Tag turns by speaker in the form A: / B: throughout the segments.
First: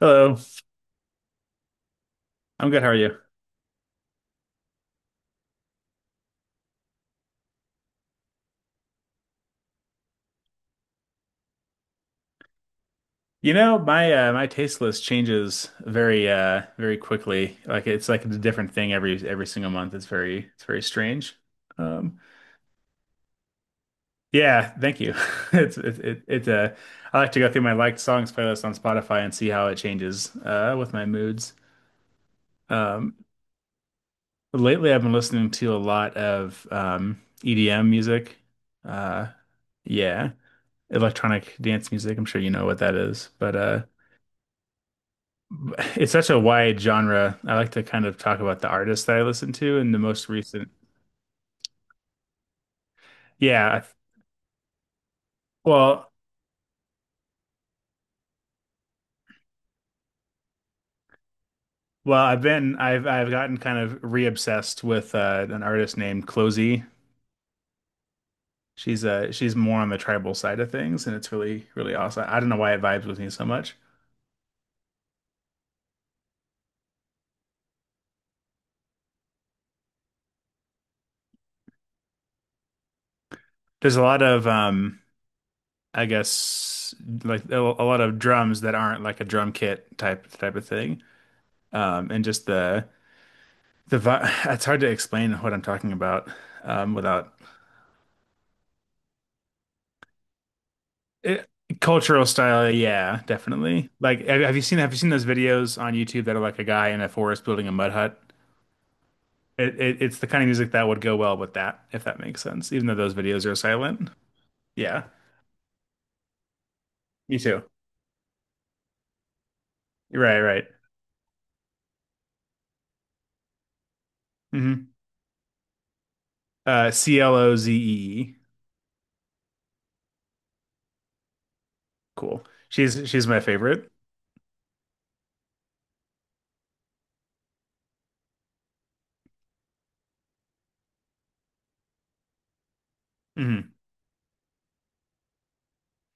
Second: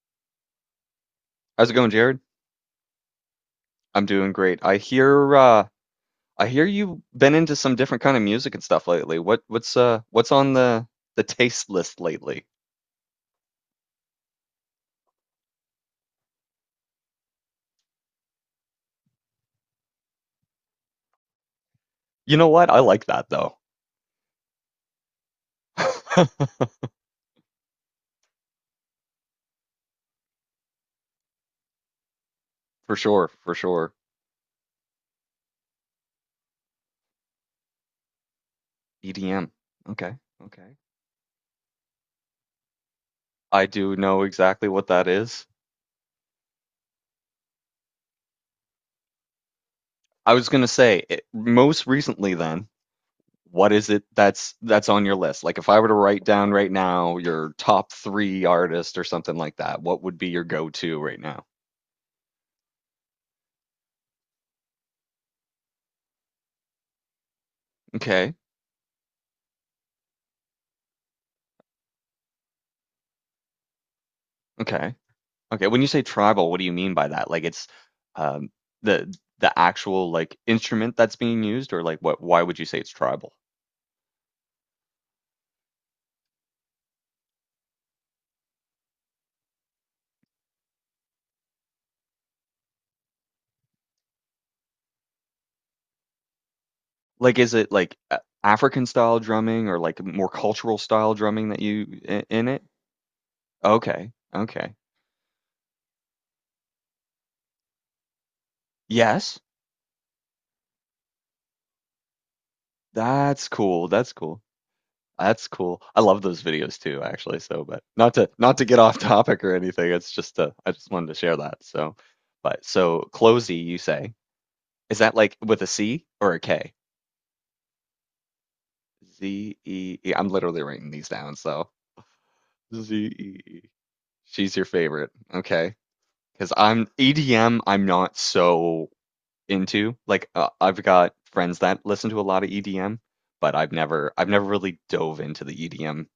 A: Hello,
B: How's it going, Jared?
A: I'm good. How are you?
B: I'm doing great. I hear I hear you've been into some different kind of music and stuff lately. What's on the taste list lately?
A: You know, my taste list changes very very quickly. Like it's like a different thing every single month. It's very strange. Um,
B: You know what? I like that though.
A: yeah, thank you. It's it it, it I like to go through my liked songs playlist on Spotify and see how it changes with my moods.
B: For
A: Um,
B: sure, for sure.
A: Lately I've been listening to a lot of EDM music. Uh,
B: EDM. Okay,
A: yeah,
B: okay.
A: electronic dance music. I'm sure you know what that is, but
B: I
A: uh.
B: do know exactly what that is.
A: It's such a wide genre. I like to kind of talk about the artists that I listen to and the most
B: I was
A: recent.
B: gonna say it, most recently then,
A: Yeah,
B: what
A: I-
B: is it that's on your list? Like if I were to
A: well,
B: write down right now your top three artists or something like that, what would be your go-to right now?
A: well, I've been I've gotten kind of re-obsessed with an artist named Closey.
B: Okay,
A: She's more on the tribal side of things, and it's really really awesome. I don't know why it vibes with me so much.
B: okay. Okay, when you say tribal, what do you mean by that? Like it's um the the actual like instrument that's being used or like what why would you say it's tribal?
A: There's a lot of I guess like a lot of drums that aren't like a drum kit type of thing. And just the vi It's hard to explain what I'm talking about without
B: Like is it like African style drumming or like more cultural style
A: It,
B: drumming that
A: Cultural
B: in it?
A: style, yeah, definitely.
B: Okay.
A: Like, have, have you
B: Okay.
A: seen have you seen those videos on YouTube that are like a guy in a forest building a mud hut?
B: Yes.
A: It's the kind of music that would go well with that, if that makes sense. Even though those videos
B: That's
A: are
B: cool.
A: silent.
B: That's cool.
A: Yeah,
B: That's cool. I love those videos too,
A: me
B: actually.
A: too.
B: So, but not to get off topic or anything. It's just
A: Right, right.
B: I just wanted to share that. So, but so closey, you say.
A: Hmm.
B: Is that like with a C or a K?
A: Clozee.
B: Zee. I'm literally writing these down, so
A: Cool.
B: Z
A: She's
B: E
A: my
B: E.
A: favorite.
B: She's your favorite. Okay. Because I'm EDM, I'm not so into. Like I've got friends that listen to a lot of EDM, but I've
A: Hmm.
B: never I've never really dove into the EDM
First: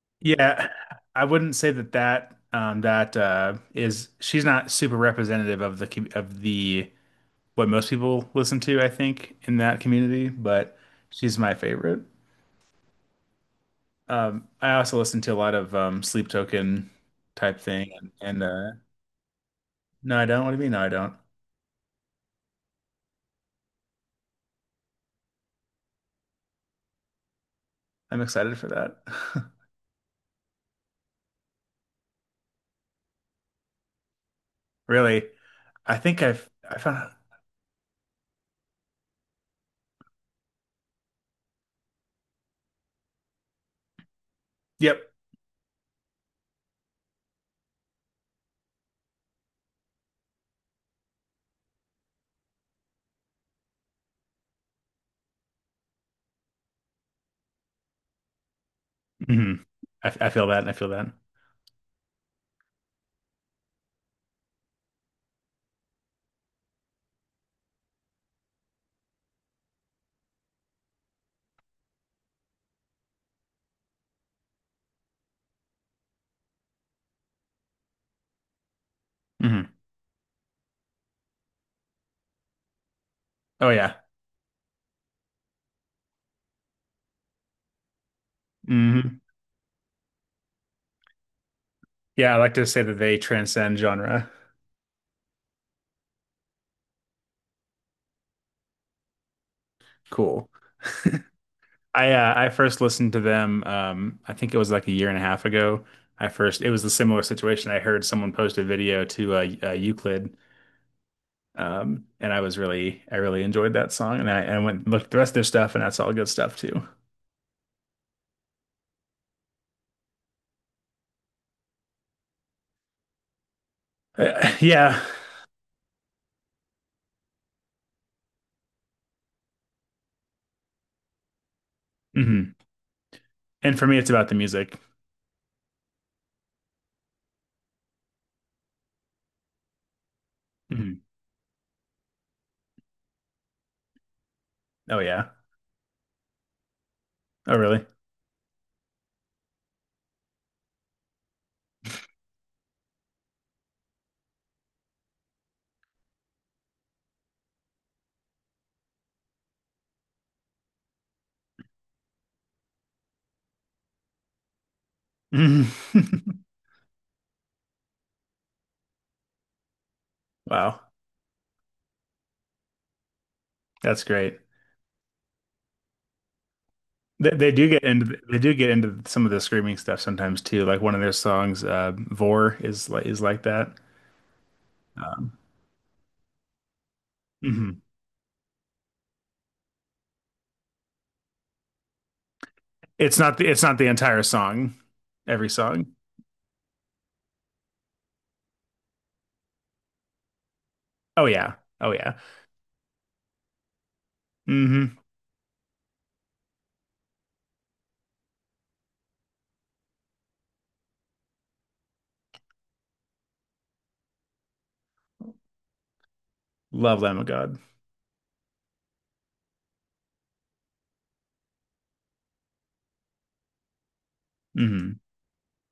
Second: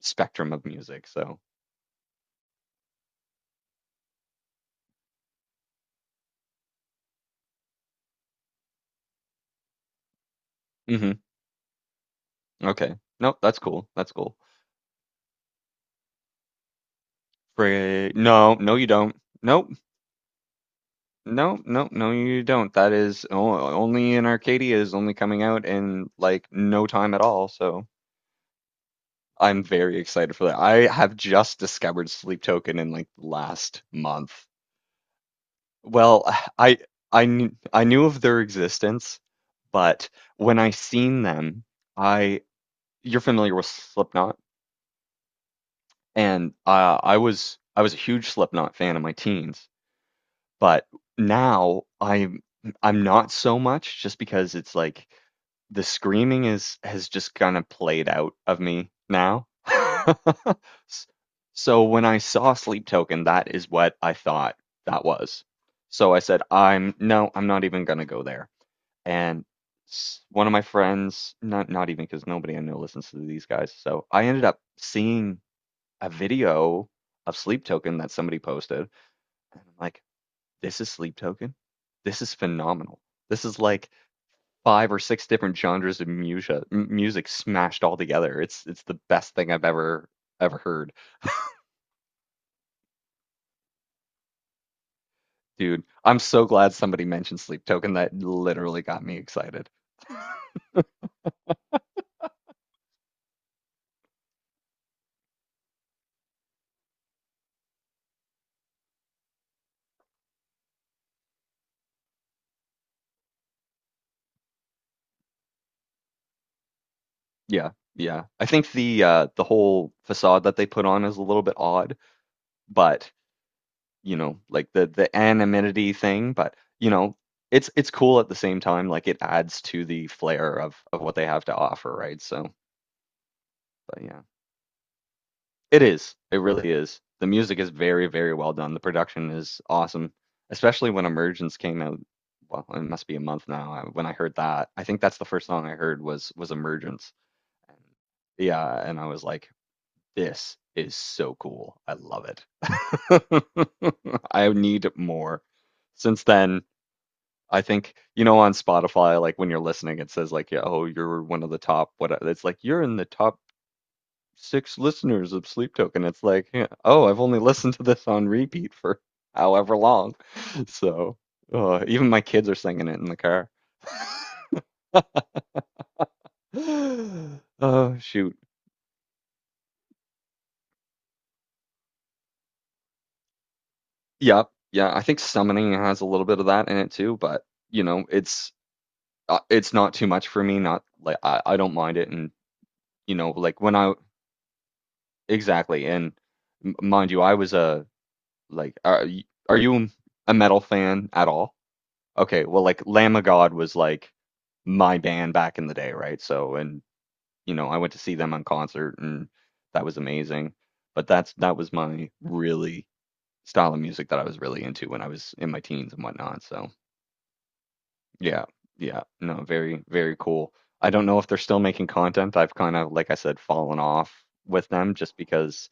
B: spectrum of
A: Yeah,
B: music.
A: I
B: So,
A: wouldn't say that that that is she's not super representative of the what most people listen to, I think, in that community, but
B: hmm
A: she's my favorite.
B: okay. Nope, that's cool. That's cool.
A: I also listen to a lot of Sleep Token type thing, and
B: No, no, you don't. Nope.
A: No, I don't. What do you mean? No, I don't.
B: No, no, no, you don't. That is only in Arcadia is only coming out in like no time at all. So.
A: I'm excited for that.
B: I'm very excited for that. I have just discovered Sleep Token in like last month.
A: Really, I think
B: Well,
A: I've I
B: I
A: found.
B: I knew of their existence, but when I seen them, I you're familiar with Slipknot,
A: Yep.
B: and I was a huge Slipknot fan in my teens. But now I'm not so much just because it's like the screaming is has just kind of played out of me now.
A: Hmm. I feel that, I feel
B: S-
A: that.
B: So when I saw Sleep Token, that is what I thought that was. So I said, I'm no, I'm not even gonna go there. And one of my friends, not even because nobody I know listens to these guys. So I ended up seeing a video of Sleep Token that somebody posted, and
A: Hmm.
B: I'm like, this is Sleep Token. This is phenomenal. This is
A: Oh
B: like
A: yeah.
B: five or six different genres of music smashed all together. It's the
A: Hmm.
B: best thing I've ever heard,
A: Yeah, I like to say that they transcend genre.
B: dude. I'm so glad somebody mentioned Sleep Token. That literally got me excited.
A: Cool. I first listened to them. I think it was like a year and a half ago. I first It was a similar situation. I heard someone post a video to Euclid, and I really enjoyed that song. And I went and looked at the rest of their stuff, and that's all good stuff too.
B: Yeah, yeah. I think the whole facade that they put on is a little bit odd, but you know, like the
A: Yeah.
B: the anonymity thing. But you know, it's cool at the same time. Like it adds to the flair of what they have to offer, right? So,
A: Hmm. And for me,
B: but
A: it's
B: yeah.
A: about the music.
B: It is. It really is. The music is very, very well done. The production is awesome, especially
A: Hmm.
B: when Emergence came out. Well, it must be a month now. When I heard that, I
A: Oh
B: think that's the
A: yeah.
B: first song I heard was Emergence.
A: Oh
B: And
A: really?
B: yeah, and I was like, this is so cool. I love it. I need more. Since then, I think, you know, on Spotify, like when you're listening, it says like, yeah, oh, you're one of the top, what, it's like, you're in the top six listeners of Sleep Token. It's like, yeah, oh, I've only listened to this on repeat for however long.
A: Wow,
B: So, even my kids are singing it in the car.
A: that's great. They do get
B: Oh,
A: into
B: shoot.
A: they do get into some of the screaming stuff sometimes too. Like one of their songs, "Vor" is like that.
B: Yep. Yeah, I think
A: Um,
B: summoning has a little bit of that in it too, but
A: hmm.
B: you know, it's not too much for me. Not like I don't mind it, and you
A: It's
B: know,
A: not the
B: like
A: it's
B: when
A: not the
B: I
A: entire song, every song.
B: exactly, and mind you, I was a like, are, are you a metal fan
A: Oh
B: at
A: yeah,
B: all?
A: oh yeah.
B: Okay, well, like Lamb of God was like
A: Hmm.
B: my band back in the day, right? So, and you know, I went to see them on concert, and that was amazing. But that's that was my really style of music that I was really into when I was in my teens and whatnot. So,
A: Love Lamb of God.
B: yeah, yeah, no, very, very cool. I don't know if they're still making content. I've kind of, like I said, fallen off with them
A: Hmm.
B: just because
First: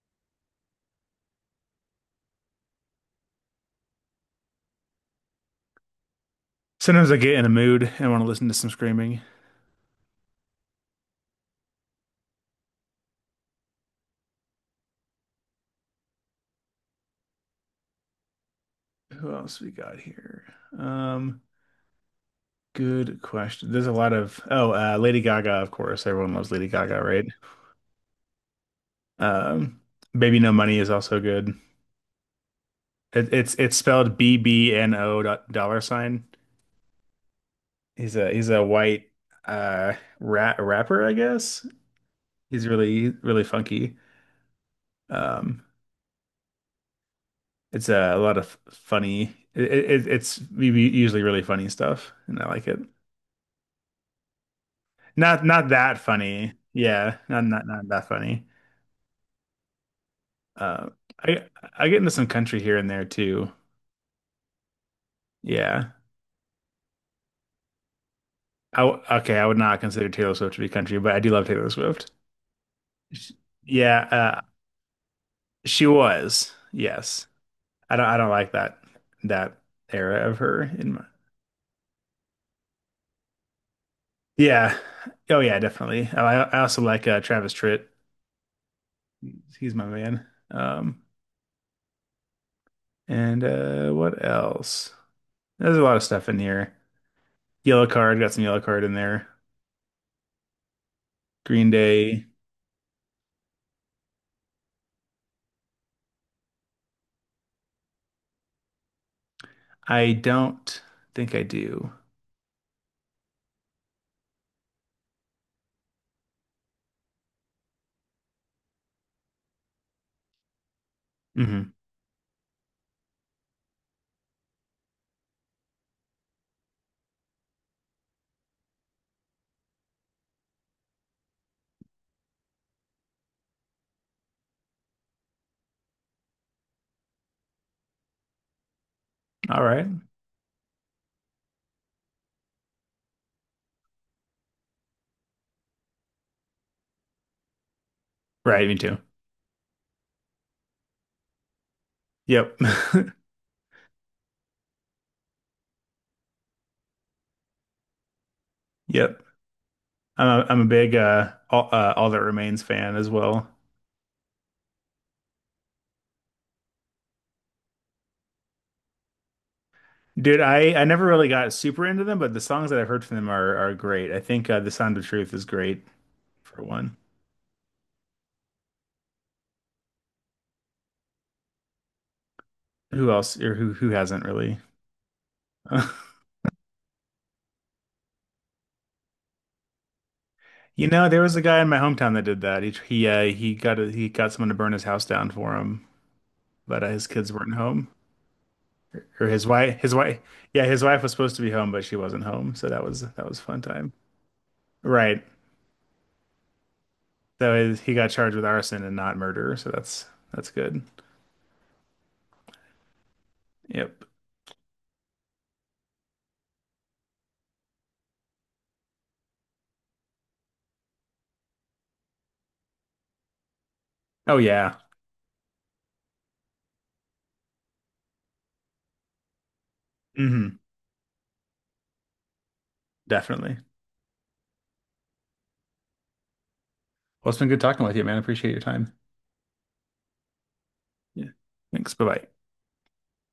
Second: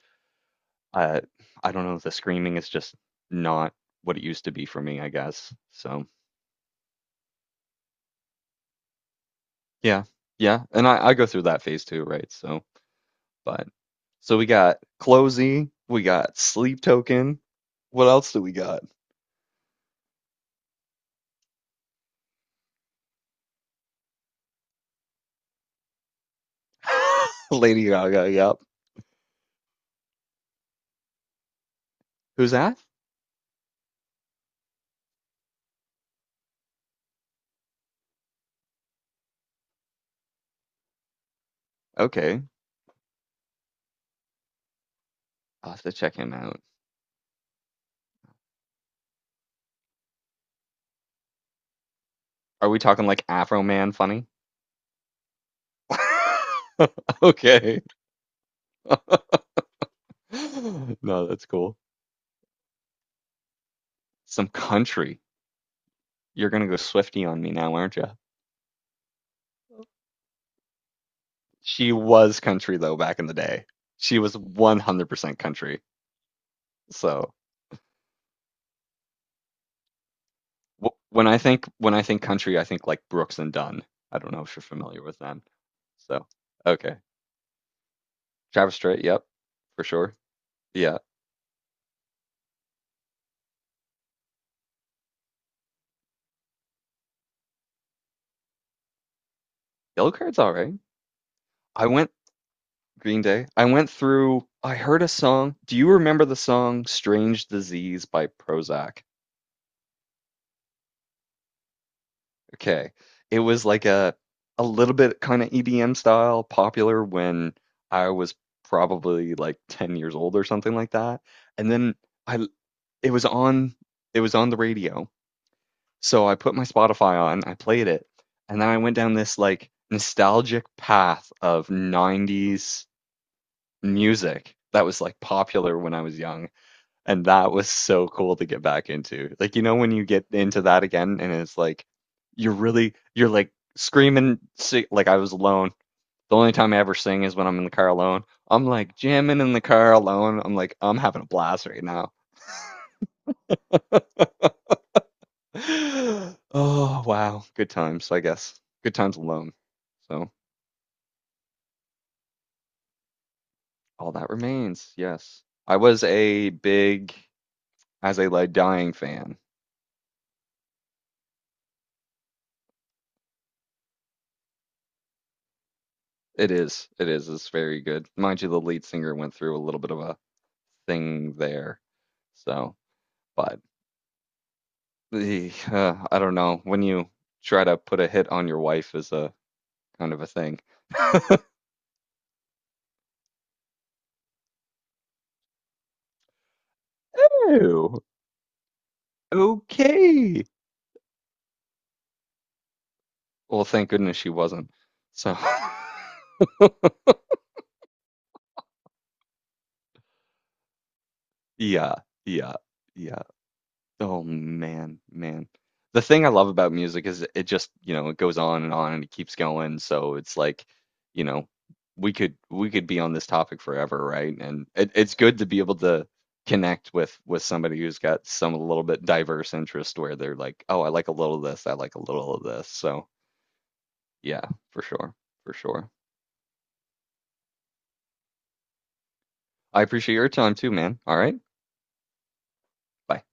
B: uh, I don't know, the screaming is just not what it used to be for me, I guess. So.
A: Sometimes I get in a mood and want to listen to some screaming.
B: Yeah. Yeah. And I go through that phase too, right? So, but so we got Closey, we got Sleep Token. What else do we got?
A: Who else we got here? Um, Good question. There's a lot of oh, Lady Gaga, of course. Everyone loves Lady Gaga, right?
B: Lady Gaga. Yep.
A: Um, Baby No Money is also good.
B: Who's that?
A: It's spelled bbno$. He's a white uh rapper, I guess.
B: Okay.
A: He's really really funky. Um,
B: I'll have to check him out.
A: it's a lot of funny. It's usually really funny stuff, and I like
B: Are
A: it.
B: we talking like Afro Man funny?
A: Not that funny. Yeah, not not
B: okay.
A: not that funny. Uh,
B: no, that's
A: I
B: cool.
A: I get into some country here and there too.
B: Some country.
A: Yeah.
B: You're going to go Swiftie on me now, aren't you?
A: I w Okay, I would not consider Taylor Swift to be country, but I do love Taylor
B: She
A: Swift.
B: was country though back in
A: Sh-
B: the day.
A: Yeah,
B: She was 100% country.
A: she was. Yes.
B: So,
A: I don't like that that era of her in
B: Wh-
A: my
B: When I think when I think country, I think like Brooks and Dunn. I don't know if you're
A: Yeah.
B: familiar with
A: Oh
B: them.
A: yeah, definitely.
B: So,
A: I also
B: okay.
A: like Travis Tritt.
B: Travis Strait, yep,
A: He's
B: for
A: my
B: sure.
A: man.
B: Yeah.
A: And what else? There's a lot of stuff in here. Yellow card, got some yellow card in there.
B: Yellow Card's all right.
A: Green
B: I went
A: Day.
B: Green Day. I went through I heard a song. Do you remember the song Strange Disease by Prozac?
A: I don't think I do.
B: Okay. It was like a little bit kind of EDM style, popular when I was probably like 10 years old or something like that. And
A: Hmm.
B: then I it was on it was on the radio. So I put my Spotify on, I played it, and then I went down this like nostalgic path of 90s music that was like popular when I was young. And that was so cool to get back into. Like, you
A: All
B: know,
A: right.
B: when you get into that again and it's like you're really, you're like screaming, si like I was alone. The only time I ever sing is when I'm in the car alone. I'm
A: Right, me
B: like
A: too.
B: jamming in the car alone. I'm like, I'm having a blast right now.
A: Yep.
B: Oh, wow. Good times, I guess. Good times
A: Yep.
B: alone.
A: I'm
B: So.
A: a, I'm a big All That Remains fan as well.
B: All that remains. Yes. I was a big As They Lay Dying fan.
A: Dude, I never really got super into them, but the songs that I've heard from them are great. I think The Sound of Truth is great
B: It
A: for
B: is.
A: one.
B: It is. It's very good. Mind you, the lead singer went through a little bit of a thing there. So,
A: Who else or
B: but
A: who hasn't really?
B: the I don't know. When you try to put a hit on your wife is a kind of a thing.
A: You know, there was a guy in my hometown that did that. He got someone to burn his house down for him, but his kids weren't home,
B: Oh,
A: or his wife
B: okay.
A: yeah, his wife was supposed to be home, but she wasn't home, so that was a fun
B: Well, thank
A: time.
B: goodness she wasn't.
A: Right.
B: So,
A: So he got charged with arson and not murder, so that's good.
B: yeah, yeah, yeah.
A: Yep.
B: Oh man, man. The thing I love about music is it just, you know, it goes on and it keeps going. So it's like, you know, we could be on this topic forever, right?
A: Oh
B: And
A: yeah.
B: it's good to be able to connect with somebody who's got some a little bit diverse interest where they're
A: Hmm.
B: like, oh, I like a little of this, I like a little of this. So
A: Definitely.
B: yeah, for sure, for sure.
A: Well, it's been good talking with you, man. Appreciate your time.
B: I appreciate your time too, man. All
A: Yeah.
B: right,
A: Thanks. Bye bye.
B: bye.